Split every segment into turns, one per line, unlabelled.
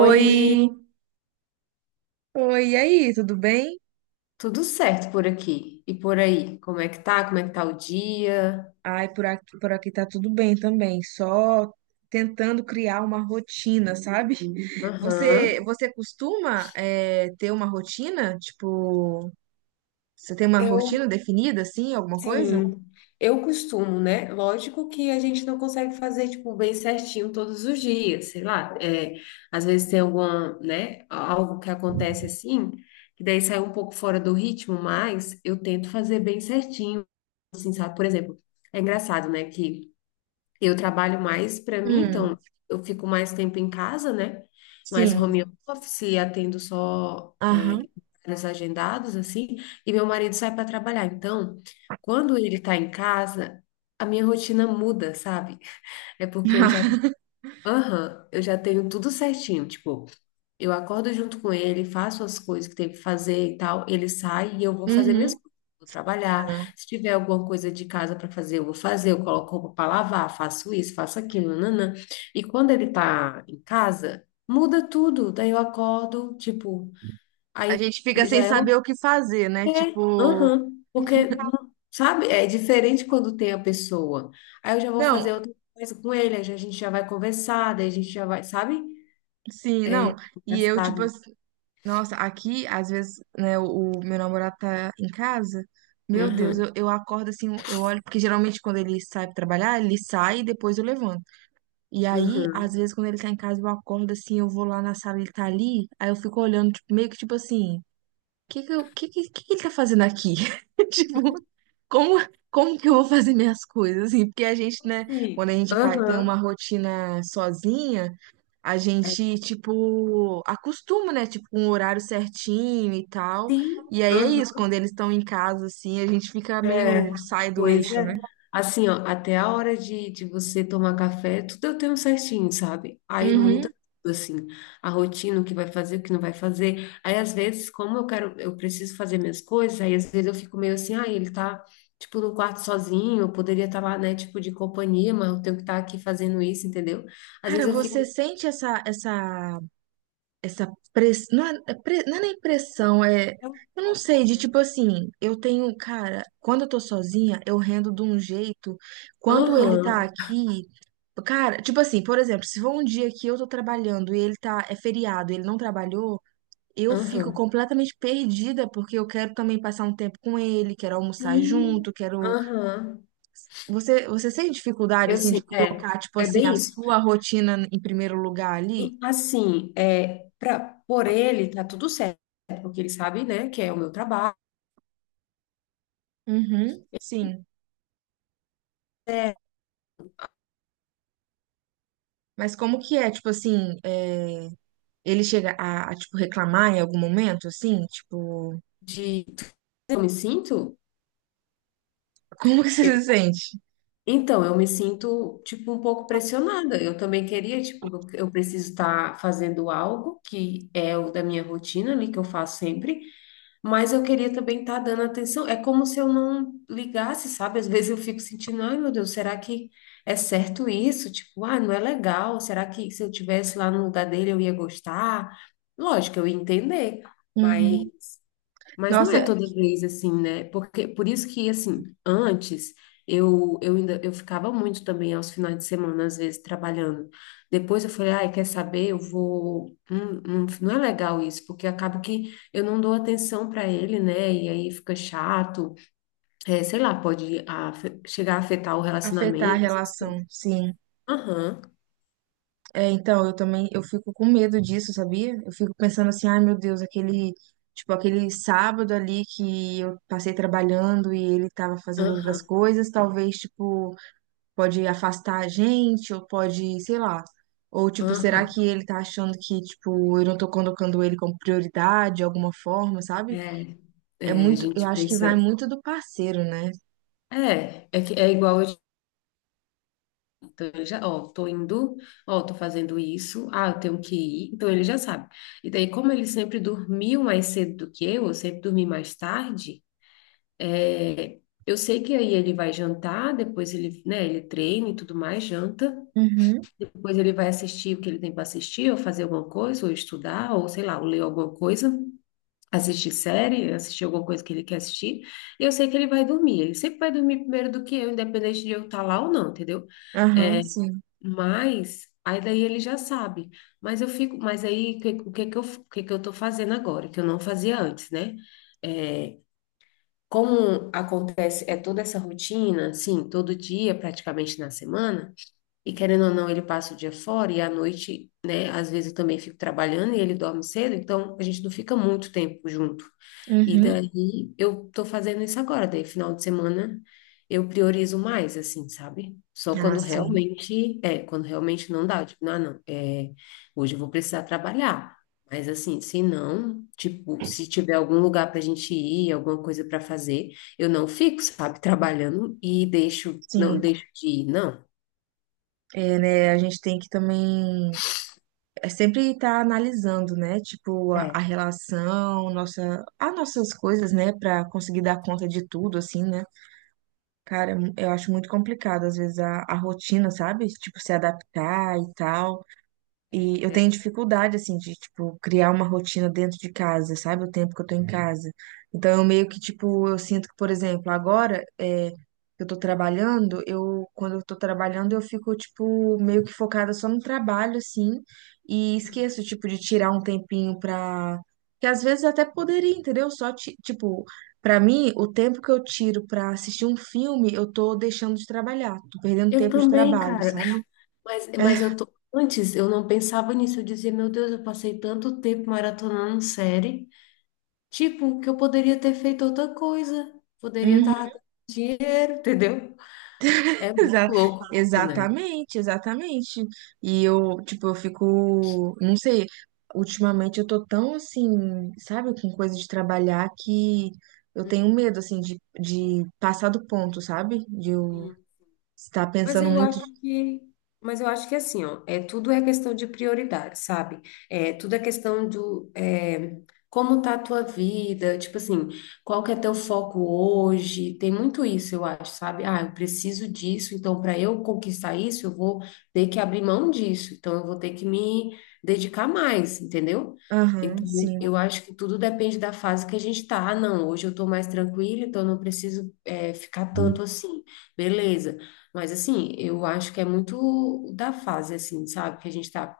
Oi,
oi, e aí, tudo bem?
tudo certo por aqui e por aí? Como é que tá? Como é que tá o dia?
Ai, por aqui tá tudo bem também, só tentando criar uma rotina, sabe? Você,
Aham.
você costuma ter uma rotina? Tipo, você tem uma
Eu,
rotina definida, assim, alguma coisa?
sim, eu costumo, né? Lógico que a gente não consegue fazer, tipo, bem certinho todos os dias, sei lá. É, às vezes tem alguma, né? Algo que acontece assim, que daí sai um pouco fora do ritmo, mas eu tento fazer bem certinho, assim, sabe? Por exemplo, é engraçado, né? Que Eu trabalho mais para mim,
Hum,
então eu fico mais tempo em casa, né? Mais
sim,
home office, e atendo só
aham.
horários agendados, assim, e meu marido sai para trabalhar. Então, quando ele está em casa, a minha rotina muda, sabe? É porque eu já, aham, eu já tenho tudo certinho, tipo. Eu acordo junto com ele, faço as coisas que tem que fazer e tal. Ele sai e eu vou fazer minhas
Uhum.
coisas. Vou trabalhar. Se tiver alguma coisa de casa para fazer, eu vou fazer. Eu coloco roupa para lavar, faço isso, faço aquilo, nanã. E quando ele tá em casa, muda tudo. Daí eu acordo, tipo,
A
aí
gente fica
já
sem
é o
saber o que fazer, né?
é,
Tipo,
aham, porque não, sabe? É diferente quando tem a pessoa. Aí eu já vou
não,
fazer outra coisa com ele, a gente já vai conversar, daí a gente já vai, sabe?
sim, não.
É
E eu, tipo,
engraçado.
assim, nossa, aqui, às vezes, né, o meu namorado tá em casa. Meu Deus,
Aham.
eu acordo assim, eu olho, porque geralmente quando ele sai pra trabalhar, ele sai e depois eu levanto. E aí,
Aham.
às vezes, quando ele tá em casa, eu acordo assim, eu vou lá na sala, ele tá ali, aí eu fico olhando, tipo, meio que tipo assim, o que que ele tá fazendo aqui? Tipo, como, como que eu vou fazer minhas coisas, assim? Porque a gente, né,
Sim.
quando a gente faz, tem uma
Aham.
rotina sozinha a
É,
gente, tipo, acostuma, né? Tipo, um horário certinho e tal.
sim.
E aí é isso,
Aham.
quando eles estão em casa, assim, a gente fica meio,
É.
sai do
Pois
eixo,
é.
né?
Assim, ó, até a hora de você tomar café, tudo eu tenho certinho, sabe? Aí
Uhum.
muda tudo, assim, a rotina, o que vai fazer, o que não vai fazer. Aí, às vezes, como eu quero, eu preciso fazer minhas coisas, aí às vezes eu fico meio assim, ah, ele tá, tipo, no quarto sozinho, eu poderia estar lá, né, tipo, de companhia, mas eu tenho que estar aqui fazendo isso, entendeu? Às
Cara,
vezes eu
você
fico,
sente essa pressão, não é, não é nem pressão, é,
é um
eu não
pouco,
sei, de
né?
tipo assim, eu tenho, cara, quando eu tô sozinha, eu rendo de um jeito, quando ele tá
Aham,
aqui, cara, tipo assim, por exemplo, se for um dia que eu tô trabalhando e ele tá, é feriado, ele não trabalhou, eu fico
aham.
completamente perdida porque eu quero também passar um tempo com ele, quero almoçar
Sim,
junto, quero.
aham,
Você sente dificuldade
eu
assim de
sei, é,
colocar tipo
é
assim a
bem isso.
sua rotina em primeiro lugar ali?
E assim, por ele tá tudo certo, porque ele sabe, né, que é o meu trabalho,
Uhum, sim.
é
Mas como que é, tipo assim, é, ele chega a tipo reclamar em algum momento, assim, tipo,
de eu me sinto,
como que você
eu-
se sente?
então, eu me sinto, tipo, um pouco pressionada. Eu também queria, tipo, eu preciso estar fazendo algo que é o da minha rotina ali, que eu faço sempre, mas eu queria também estar dando atenção. É como se eu não ligasse, sabe? Às vezes eu fico sentindo, ai meu Deus, será que é certo isso? Tipo, ah, não é legal. Será que se eu tivesse lá no lugar dele eu ia gostar? Lógico, eu ia entender, mas
Uhum.
não é
Nossa,
toda vez assim, né? Porque por isso que assim, antes eu ainda eu ficava muito também aos finais de semana às vezes trabalhando. Depois eu falei, ai, quer saber? Eu vou não é legal isso, porque acaba que eu não dou atenção para ele, né? E aí fica chato. É, sei lá, chegar a afetar o
afetar a
relacionamento.
relação, sim.
Aham,
É, então, eu também, eu fico com medo disso, sabia? Eu fico pensando assim, ai meu Deus, aquele, tipo, aquele sábado ali que eu passei trabalhando e ele tava fazendo outras
aham,
coisas, talvez, tipo, pode afastar a gente, ou pode, sei lá. Ou, tipo,
aham.
será que ele tá achando que, tipo, eu não tô colocando ele como prioridade de alguma forma, sabe?
É,
É
a
muito, eu
gente
acho que vai
pensa,
muito do parceiro, né?
é que é igual eu. Então, ele já, ó, tô indo, ó, tô fazendo isso, ah, eu tenho que ir. Então, ele já sabe. E daí, como ele sempre dormiu mais cedo do que eu sempre dormi mais tarde, é, eu sei que aí ele vai jantar, depois ele, né, ele treina e tudo mais, janta,
Uhum,
depois ele vai assistir o que ele tem para assistir, ou fazer alguma coisa, ou estudar, ou sei lá, ou ler alguma coisa. Assistir série, assistir alguma coisa que ele quer assistir, e eu sei que ele vai dormir. Ele sempre vai dormir primeiro do que eu, independente de eu estar lá ou não, entendeu?
aham, sim.
Mas aí daí ele já sabe. Mas eu fico, mas aí o que que eu tô fazendo agora, que eu não fazia antes, né? É, como acontece, é toda essa rotina, sim, todo dia, praticamente na semana. E querendo ou não, ele passa o dia fora e à noite, né? Às vezes eu também fico trabalhando e ele dorme cedo, então a gente não fica muito tempo junto. E
Uhum.
daí eu tô fazendo isso agora, daí final de semana eu priorizo mais, assim, sabe? Só
Ah,
quando
sim.
realmente, é, quando realmente não dá, tipo, não, não, hoje eu vou precisar trabalhar. Mas assim, se não, tipo, se tiver algum lugar pra gente ir, alguma coisa pra fazer, eu não fico, sabe, trabalhando e deixo, não
Sim,
deixo de ir, não.
é, né? A gente tem que também é sempre estar analisando, né? Tipo, a
É.
relação, nossa, as nossas coisas, né? Pra conseguir dar conta de tudo, assim, né? Cara, eu acho muito complicado, às vezes, a rotina, sabe? Tipo, se adaptar e tal.
É
E eu tenho
diferente.
dificuldade, assim, de, tipo, criar uma rotina dentro de casa, sabe? O tempo que eu tô em, uhum, casa. Então, eu meio que, tipo, eu sinto que, por exemplo, agora é, eu tô trabalhando, eu, quando eu tô trabalhando, eu fico, tipo, meio que focada só no trabalho, assim, e esqueço, tipo, de tirar um tempinho pra... Que às vezes até poderia, entendeu? Só, tipo, pra mim, o tempo que eu tiro pra assistir um filme, eu tô deixando de trabalhar, tô perdendo
Eu
tempo de
também,
trabalho,
cara.
sabe?
Mas eu tô. Antes eu não pensava nisso. Eu dizia, meu Deus, eu passei tanto tempo maratonando série. Tipo, que eu poderia ter feito outra coisa. Poderia estar ganhando dinheiro, entendeu? É muito
Exa-
louco isso, né?
exatamente, exatamente. E eu, tipo, eu fico, não sei, ultimamente eu tô tão assim, sabe, com coisa de trabalhar que eu tenho medo, assim, de passar do ponto, sabe? De eu estar
Mas
pensando
eu
muito.
acho que, mas eu acho que é assim, ó, é tudo é questão de prioridade, sabe? É tudo é questão como tá a tua vida, tipo assim, qual que é teu foco hoje? Tem muito isso, eu acho, sabe? Ah, eu preciso disso, então para eu conquistar isso, eu vou ter que abrir mão disso, então eu vou ter que me dedicar mais, entendeu?
Aham,
Então,
sim.
eu acho que tudo depende da fase que a gente tá. Ah, não, hoje eu tô mais tranquila, então eu não preciso ficar tanto assim. Beleza. Mas assim, eu acho que é muito da fase, assim, sabe? Que a gente tá.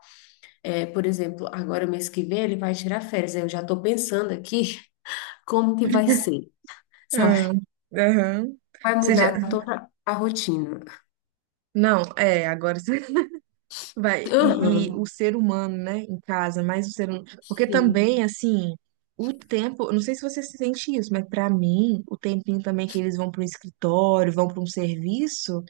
É, por exemplo, agora mês que vem ele vai tirar férias. Eu já tô pensando aqui como que vai ser, sabe?
Aham, aham. Ou
Vai
seja,
mudar toda a rotina.
não, é, agora. Vai, e
Aham,
o ser humano, né, em casa, mais o ser humano. Porque
sim.
também, assim, o tempo, eu não sei se você se sente isso, mas pra mim, o tempinho também que eles vão para um escritório, vão para um serviço,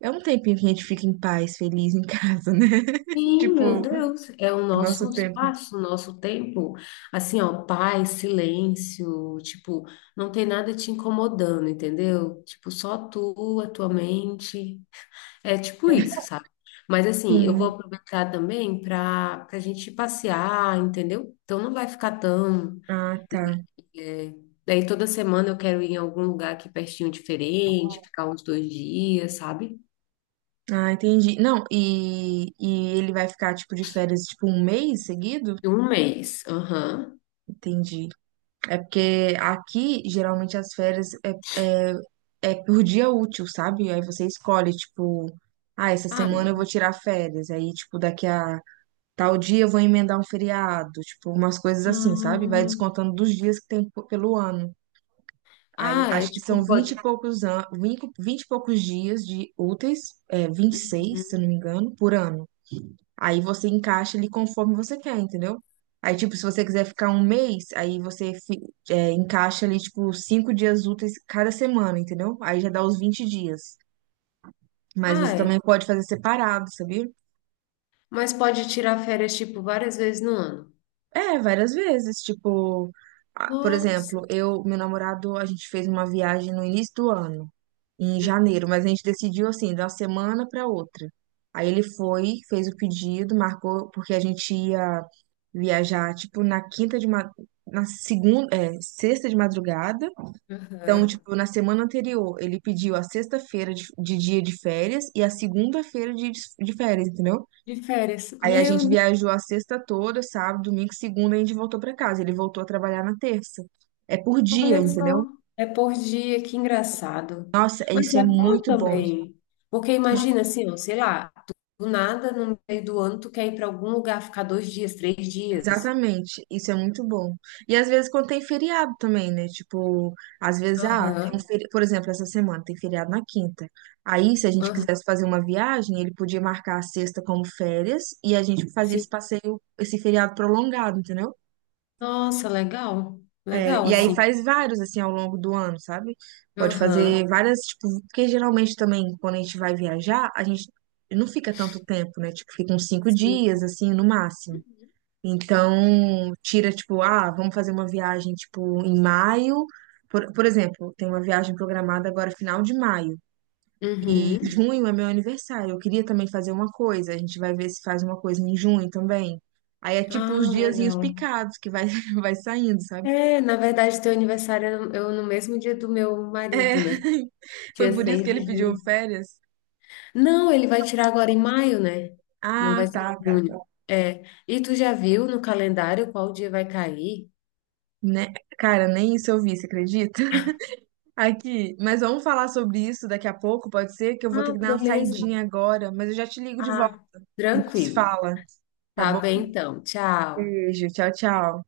é um tempinho que a gente fica em paz, feliz em casa, né?
Sim, meu
Tipo,
Deus. É o
é nosso
nosso
tempo.
espaço, o nosso tempo. Assim, ó, paz, silêncio, tipo, não tem nada te incomodando, entendeu? Tipo, só tu, a tua mente. É tipo isso, sabe? Mas assim, eu vou
Sim.
aproveitar também para a gente passear, entendeu? Então não vai ficar tão.
Ah, tá.
é, Daí toda semana eu quero ir em algum lugar aqui pertinho diferente, ficar uns dois dias, sabe?
Ah, entendi. Não, e ele vai ficar, tipo, de férias, tipo, um mês seguido?
Um mês. Aham.
Entendi. É porque aqui, geralmente, as férias é, é, é por dia útil, sabe? Aí você escolhe, tipo, ah, essa
Ah,
semana eu vou tirar férias. Aí, tipo, daqui a tal dia eu vou emendar um feriado. Tipo, umas coisas assim, sabe? Vai
hum.
descontando dos dias que tem pelo ano. Aí,
Ah, é
acho que são
tipo.
20 e
Pode...
poucos, 20 e poucos dias de úteis, é, 26, se eu
Uhum.
não me engano, por ano. Aí você encaixa ele conforme você quer, entendeu? Aí, tipo, se você quiser ficar um mês, aí você encaixa ali, tipo, 5 dias úteis cada semana, entendeu? Aí já dá os 20 dias. Mas você
Ah, é.
também pode fazer separado, sabia?
Mas pode tirar férias, tipo, várias vezes no ano.
É, várias vezes, tipo, ah, por
Nossa.
exemplo, eu, meu namorado, a gente fez uma viagem no início do ano, em janeiro, mas a gente decidiu assim, de uma semana para outra. Aí ele foi, fez o pedido, marcou, porque a gente ia viajar, tipo, na segunda, é, sexta de madrugada. Então,
Uhum.
tipo, na semana anterior, ele pediu a sexta-feira de dia de férias e a segunda-feira de férias, entendeu?
De férias.
Aí a gente
Meu
viajou a sexta toda, sábado, domingo, segunda, e a gente voltou pra casa. Ele voltou a trabalhar na terça. É por dia,
Olha só,
entendeu?
é por dia, que engraçado.
Nossa,
Mas
isso é
é bom
muito bom.
também, porque imagina assim, ó, sei lá, do nada, no meio do ano, tu quer ir para algum lugar, ficar 2 dias, 3 dias.
Exatamente, isso é muito bom. E às vezes quando tem feriado também, né? Tipo, às vezes, ah, tem um
Aham,
feriado, por exemplo, essa semana tem feriado na quinta. Aí, se a gente
aham,
quisesse fazer uma viagem, ele podia marcar a sexta como férias e a gente fazia esse
sim.
passeio, esse feriado prolongado, entendeu?
Nossa, legal,
É,
legal,
e aí
assim.
faz vários, assim, ao longo do ano, sabe? Pode fazer
Aham,
várias, tipo, porque geralmente também, quando a gente vai viajar, a gente não fica tanto tempo, né? Tipo, fica uns 5 dias,
sim.
assim, no máximo. Então, tira, tipo, ah, vamos fazer uma viagem, tipo, em maio. Por exemplo, tem uma viagem programada agora, final de maio. E
Uhum.
junho é meu aniversário. Eu queria também fazer uma coisa. A gente vai ver se faz uma coisa em junho também. Aí é tipo
Ah,
os diazinhos
legal.
picados que vai, vai saindo, sabe?
É, na verdade, teu aniversário é no mesmo dia do meu
É,
marido, né? Dia
foi por isso
6
que
de
ele pediu
junho.
férias?
Não, ele vai tirar agora em maio, né? Não
Ah,
vai ser
tá,
em
tá, tá.
junho. É. E tu já viu no calendário qual dia vai cair?
Né? Cara, nem isso eu vi, você acredita? Aqui, mas vamos falar sobre isso daqui a pouco, pode ser? Que eu vou ter
Ah,
que dar uma
beleza.
saidinha agora, mas eu já te ligo de volta,
Ah,
a gente se
tranquilo.
fala, tá
Tá
bom?
bem então. Tchau.
Beijo, tchau, tchau.